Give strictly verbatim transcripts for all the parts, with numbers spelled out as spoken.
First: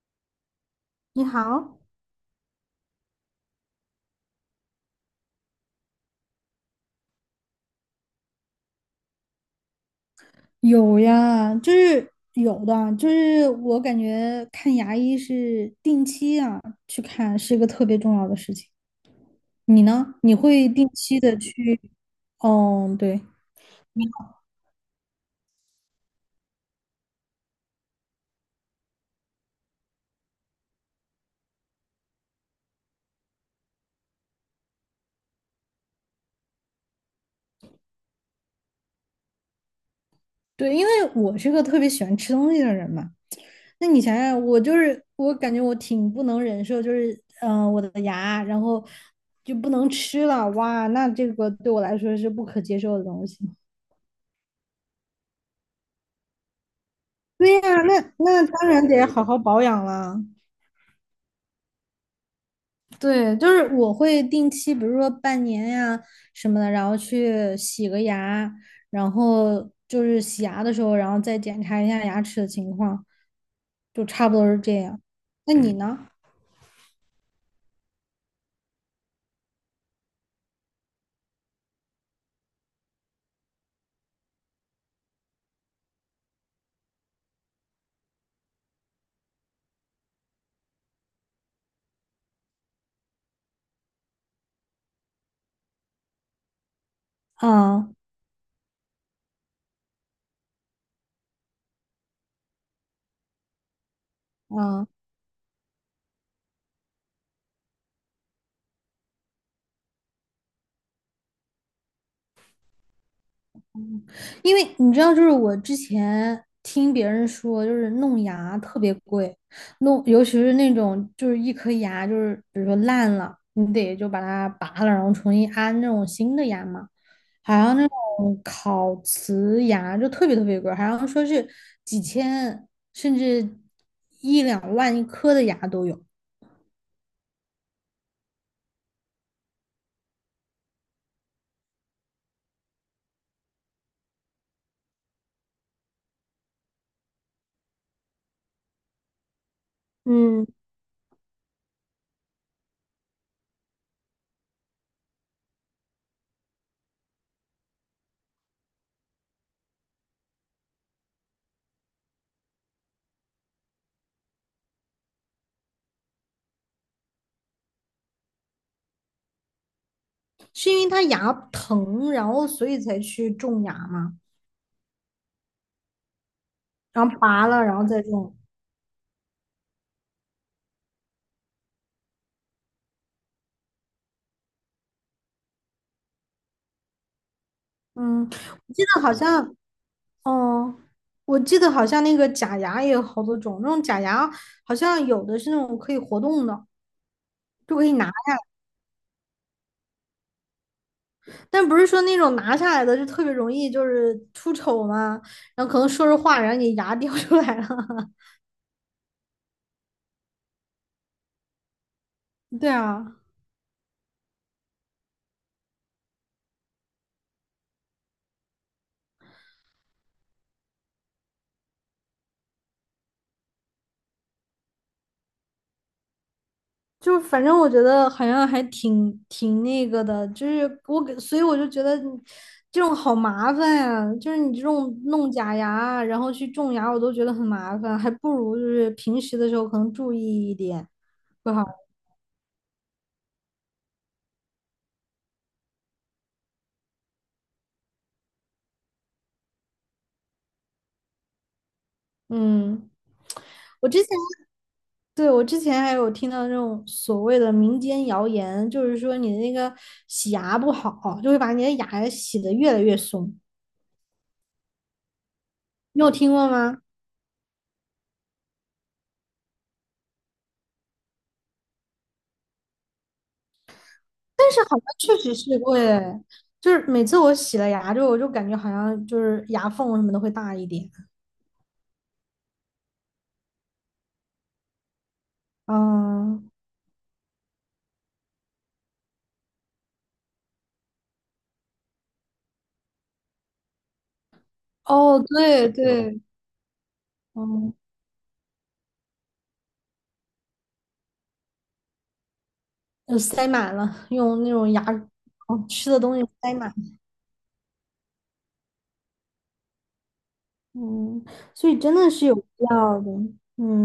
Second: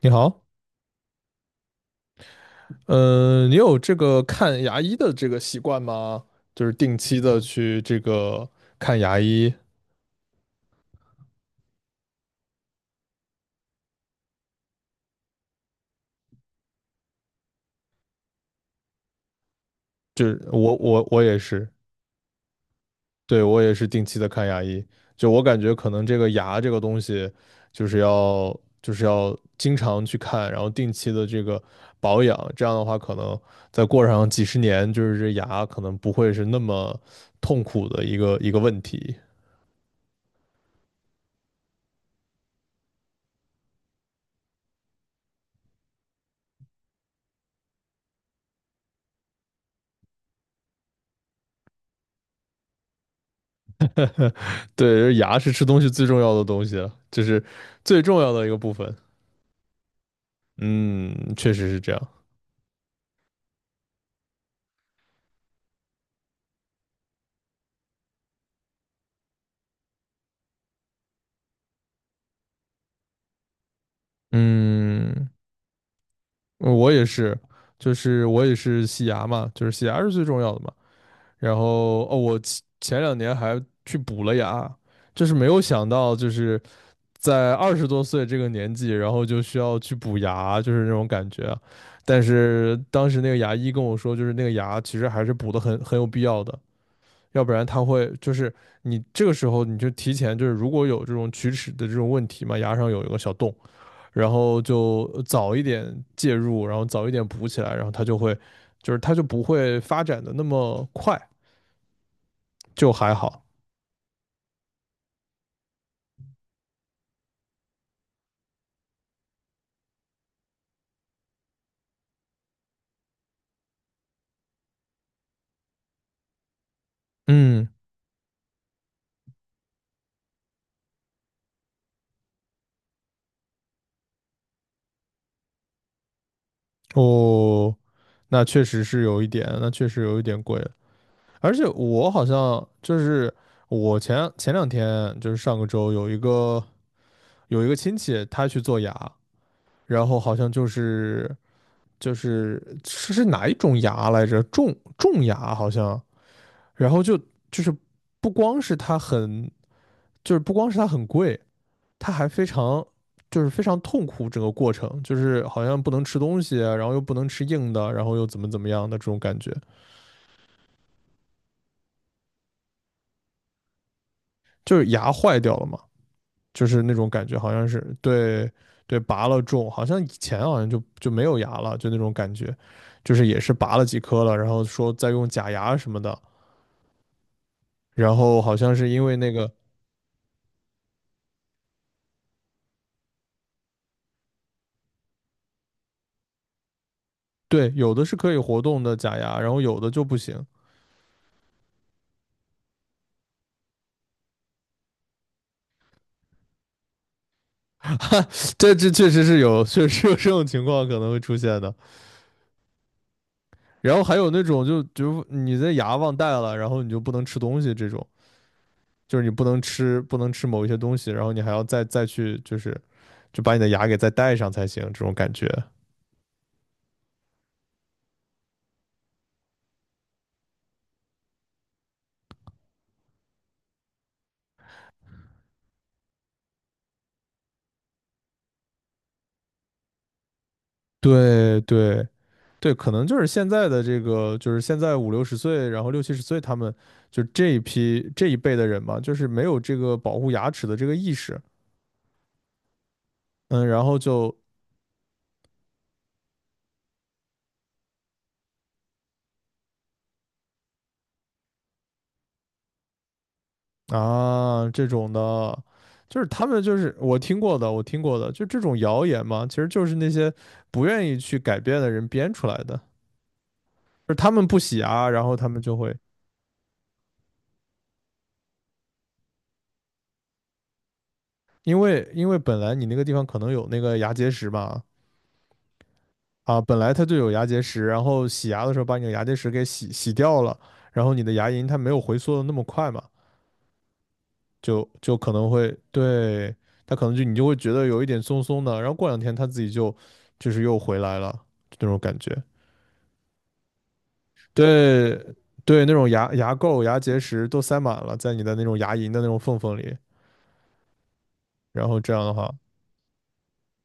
你好。你好，嗯，你有这个看牙医的这个习惯吗？就是定期的去这个看牙医，有呀，就是有的，就是我感觉看牙医是定期啊去看，是一个特别重要的事情。你呢？就你是会我定我期我的也是。去？嗯，对对，我也是定期的看牙医。就我感觉可能这个牙这个东西，就是要就是要经常去看，然后定期的这个保养，这样的话可能再过上几十年，就是这牙可能不会是那么痛苦的一个一个问题。对，因为我是个特别喜欢吃东西的人嘛。那你想想，我就是我感觉我挺不能忍受，就是嗯、呃我的牙，然后就不能吃了，哇，那这个对我来说是不可接受的东西。对，牙是吃东西最重要的东西了，就是对呀，最那重要的那一个当部然分。得好好保养了。嗯，确实是这样。对，就是我会定期，比如说半年呀什么的，然后去洗个牙，然后就是洗牙的时候，然后再检查一下牙齿的情况，就差不多是这样。嗯，那你嗯呢？我也是，就是我也是洗牙嘛，就是洗牙是最重要的嘛。然后哦，我前前两年还去补了牙，就是没有想到，就是在二十多岁这个年纪，然后就需要去补牙，就是那种感觉啊。但是当时那个牙医跟我说，就是那个牙其实还是补的很很有必要的，要不然它啊会就是你这个时候你就提前就是如果有这种龋齿的这种问题嘛，牙上有一个小洞。然后啊，就早一点介入，然后早一点补起来，然后它就会，就是它就不会发展的那么快，就还好。因为你知道，就是我之前听别人说，就是弄牙特别贵，弄尤其是那种就是一颗牙就是比如说烂了，你得就把它拔了，然后重新安那种新的牙嘛。好嗯，像那种烤瓷牙就特别特别贵，好像说是几千甚至一两万一颗的牙都有。哦，那确实是有一点，那确实有一点贵了。而且我好像就是我前前两天就是上个周有一个有一个亲戚他去做牙，然后好嗯，像就是就是是是哪一种牙来着？种种牙好像，然后就就是不光是他很就是不光是它很贵，它还非常就是非常痛苦整个过程，就是好像不能吃东西啊，然后又不能吃硬的，然后又怎么怎么样的这种感觉，是因为他牙疼，然后所以才去种牙嘛，就是牙坏掉了嘛，就是那然种后感觉，拔好了，像然后是。再种。对，对拔了种，好像以前好像就就没有牙了，就那种感觉，就是也是拔了几颗了，然后说再用假牙什么的，然嗯，后好我像记是得因好为那个。像，嗯，我记得好像那个假牙也有好多种，那种假牙好像有的是那种可以活动的，对，就可有以的拿。是可以活动的假牙，然后有的就不行。但不是说那种拿下来的就特别容易就是出丑嘛，然后可能说着话，然后你牙掉出来了。这这确实是有，确实有这种情况可能会出现的。对啊，然后还有那种就就你的牙忘带了，然后你就不能吃东西这种，就是你不能吃不能吃某一些东西，然后你还要再再去就是就把你的牙给再带上才行，这种感觉。就反正我觉得好像还挺挺那个的，就是我给，所以我就觉得这种好麻烦呀、啊就是你这种弄假牙啊，然后去种牙，我都觉得很麻烦，还不如就是平时的时候可能注意一点会对好。对对，可能就是现在的这个，就是现在五六十岁，然后六七十岁，他们就这一批这一辈的人嘛，就是没有这个保护牙齿的这个意识。嗯，嗯，然我后之前就对我之前还有听到那种所谓的民间谣言，就是说你的那个洗牙不好，就会把你的牙洗得越来越松，啊，这种的，你有就是听他过们就吗？是我听过的，我听过的，就这种谣言嘛，其实就是那些不愿意去改变的人编出来的，就是他们但不是好洗像牙，确然实后他是们就会，会。就是每次我洗了牙之后，我就感觉好像就是牙缝什么的会大一点。因为因为本来你那个地方可能有那个牙结石嘛，嗯，啊，本来它就有牙结石，然后洗牙的时候把你的牙结石给洗洗掉了，然后你的牙龈它没有回缩的那么快嘛，就就哦，可能对会。对，对，它可能就你就会觉嗯，得有一点松松的，然后过两天它自己就就是又回来了，就那种感觉。呃塞满了，用那种牙，对哦，对，吃那的种东西牙牙塞满。垢、牙结石都塞满了，在你的那种牙龈的那种缝缝里。嗯，所以然真后的这样是的有必话，要的。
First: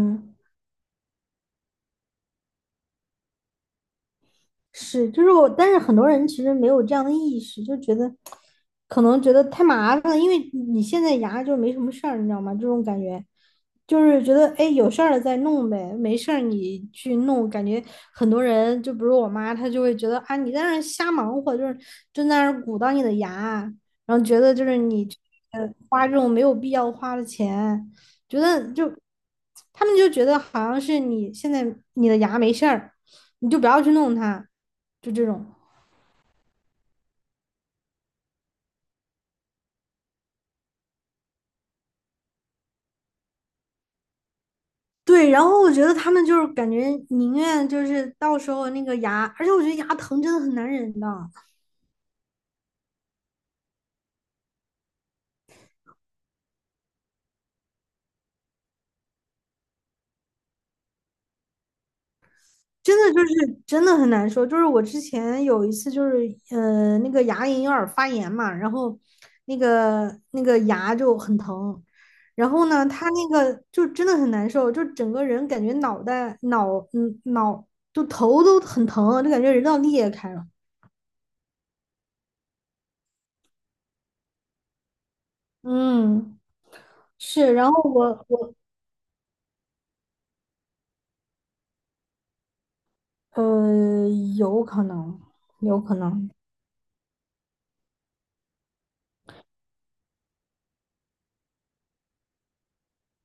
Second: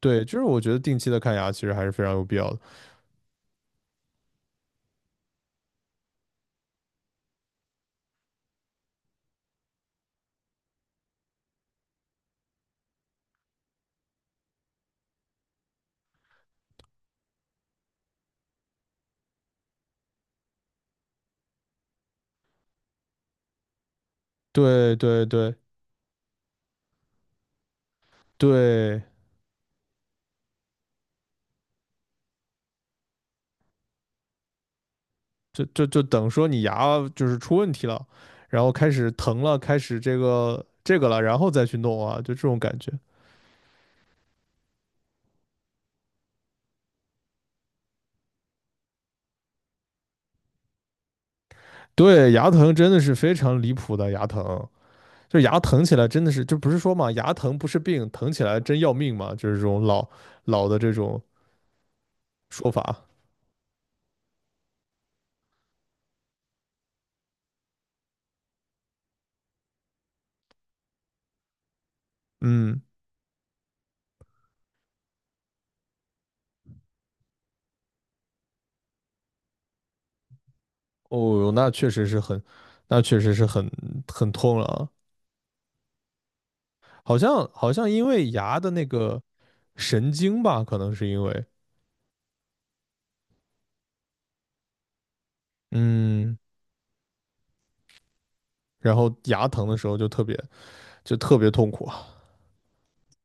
对，就是我觉得定期的看牙其实还是非常有必要的。是，就是我，但是很多人其实没有这样的意识，就觉得可能觉得太麻烦了，因为你现在牙就没什么事儿，你知道吗？这种感觉就是觉得哎，有事儿了再弄呗，没事儿你去弄。感觉很多人，就比如我妈，她就会觉得啊，你在那儿瞎忙活，就是就在那儿鼓捣你的牙，然后觉得就是对你对对呃花这种没有必要花的钱，觉得就对，他们就觉得好像是你现在你的牙没事儿。你就不要去弄它，就这种。就就就等说你牙就是出问题了，然后开始疼了，开始这个这个了，然后再去弄啊，就这种感觉。对，然后我觉得他们就是感觉宁愿就是到时候那个牙，而且我觉得牙疼真的很难忍的，对，牙疼真的是非常离谱的，牙疼。就牙疼起来真的是，就不是说嘛，牙疼不是病，疼起来真要命嘛，就是这种老老的这种说法。真的就是真的很难受。就是我之前有一次就是呃那个牙龈有点发炎嘛，然后那个那个牙就很疼，然后嗯，呢他那个就真的很难受，就整个人感觉脑袋脑嗯脑就头都很疼，就感觉人都要裂开了。哦哟，那确实是很，那确实是很很痛了啊。嗯，好像是，然好后像因我为我牙的那个神经吧，可能是因为。呃，有可能，有可能，嗯，然后牙疼的时候就特别就特别痛苦啊。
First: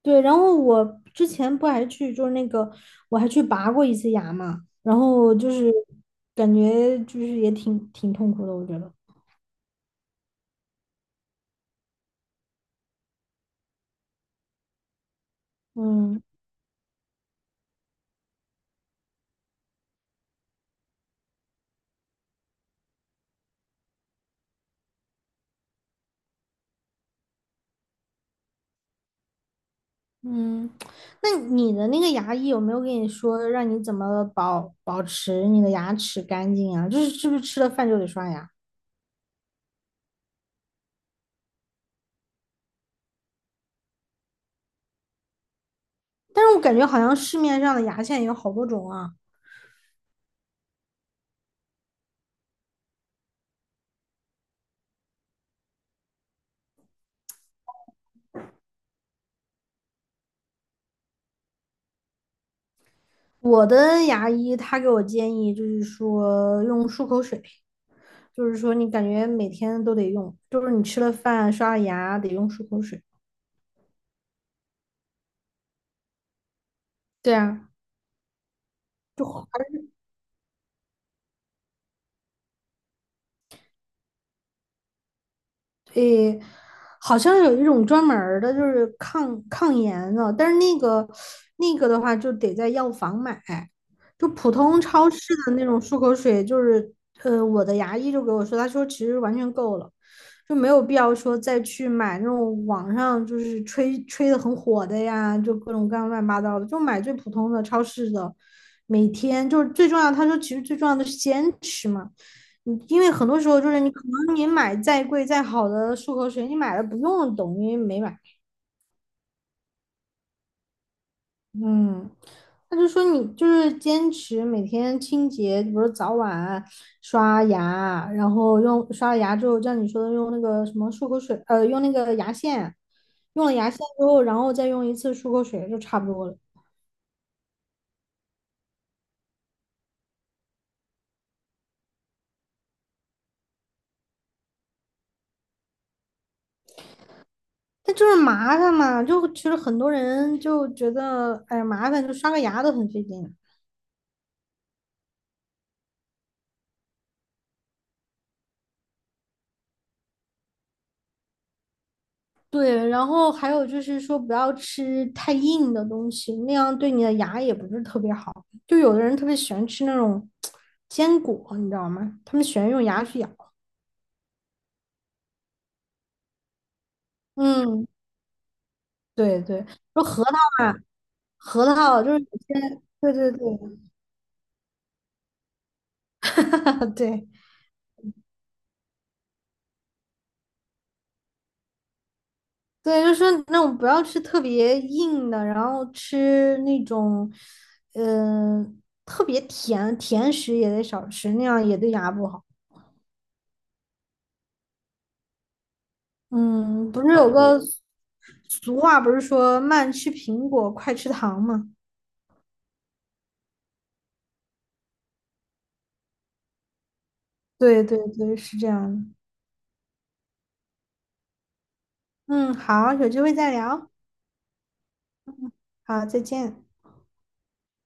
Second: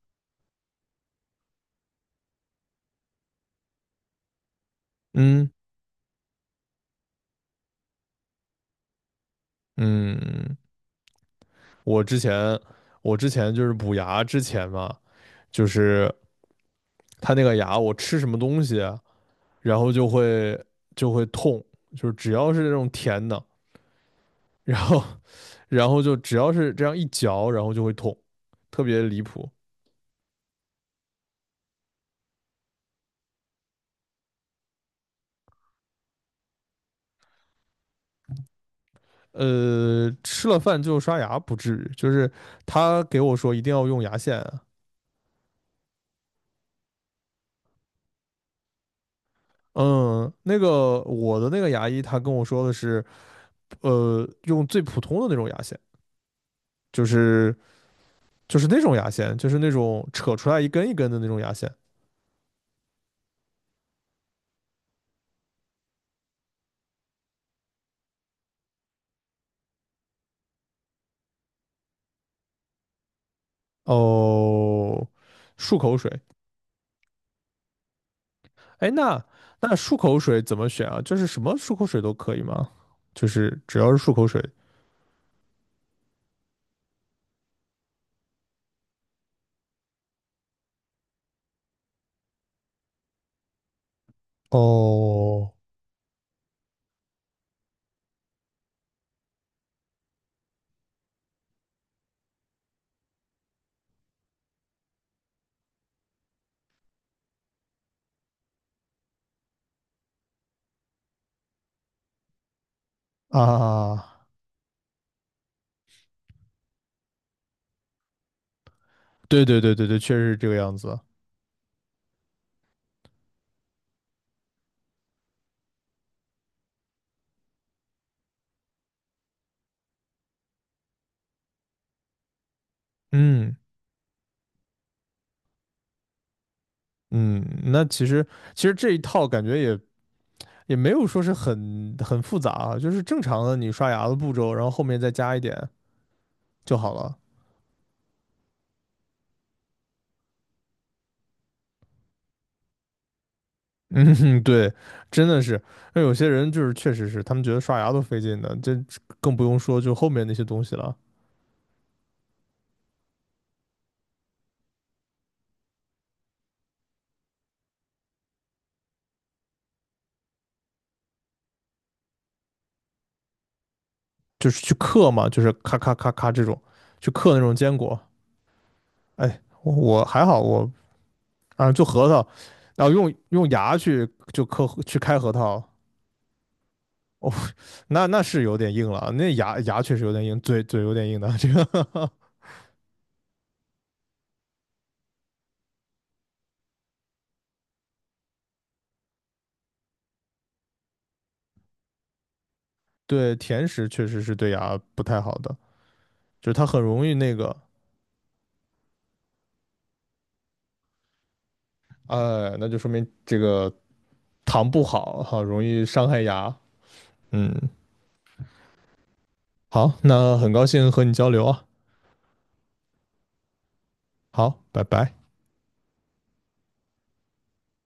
对。然后我之前不还去，就是那个我还去拔过一次牙嘛，然后嗯就是感觉就是也挺挺痛苦的，我觉得。嗯，我之前我之前就是补牙之前嘛，就是嗯它那个牙我吃什么东西啊，然后就会就会痛，就是只要是这种甜的，然后 然后就只要是这样一嚼，然后就会痛，特别离谱。嗯，那你的那个牙医有没有跟你说让你怎么保保持你的牙齿干净啊？就是是不是吃了饭就得刷牙？呃，吃了饭就刷牙不至于，就是他给我说一定要用牙线啊。但是我感觉好像市面上的牙线有好多种啊。嗯，那个我的那个牙医他跟我说的是，呃，用最普通的那种牙线，就是就是那种牙线，就是那种扯出来一根一根的那种牙线。我的牙医他给我建议就是说用漱口水。就是说你感觉每天都得用，就是你吃了饭、刷了牙得用漱口水。哦，漱口水，对啊，哎，那就好。那漱口水怎么选啊？就是什么漱口水都可以吗？就是只要是漱口水。诶，好像有一种专门儿的，就是抗抗炎的，但是那个那个的话就得在药房买，就普通超市哦，的那种漱口水，就是呃，我的牙医就给我说，他说其实完全够了，就没有必要说再去买那种网上就是吹吹的很火的呀，就各种各样乱七八糟的，就买最普通的超市的，每天就是最重要，他说其实最重要的是坚持嘛。嗯，因为很多时候就是你可啊，能你买再贵再好的漱口水，你买了不用的等于没买，对对对对对，确实是这个样子。嗯，他就说你就是坚持每天清洁，比如早晚刷牙，然后用刷了牙之后，像你说的用那个什么漱口水，呃，用那个牙线，用了嗯牙线之后，然后再用一次漱口水就差不多了。嗯，那其实其实这一套感觉也也没有说是很很复杂啊，就是正常的你刷牙的步骤，然后后面再加一点就好了。但就是麻烦嘛，就其实很多人就觉得，哎呀，麻烦，就刷个牙都很费劲。嗯，对，真的是，那有些人就是确实是他们觉得刷牙都费劲的，这更不用说就后面那些东西了，对，然后还有就是说，不要吃太硬的东西，那样对你的牙也不是特别好。就有的人特别喜欢吃那种坚果，你知道吗？他们喜欢用牙去咬。就是去嗑嘛，就是咔咔咔咔这种，去嗑那种坚嗯，果。哎，对对，我说我核还桃好，我啊，啊，核就桃核就是桃，有些，然后对用对对，用牙去就磕去开核桃，对哦，那那是有点硬了，那牙牙确实有点硬，嘴嘴有点硬的，这个 对，就是说那种不要吃特别硬的，然后吃那种，嗯、特别甜甜食也得少吃，那样也对牙不好。对甜食确实是对牙不太好的，就是它很嗯，不容是易有那个，个俗话，不是说慢吃苹果，快吃糖吗？哎，那就说明这个糖不好好容易伤害牙。嗯，对对对，是这样的。好，那很高兴和你交流啊，嗯，好，有机会再聊。好，拜拜。好，再见。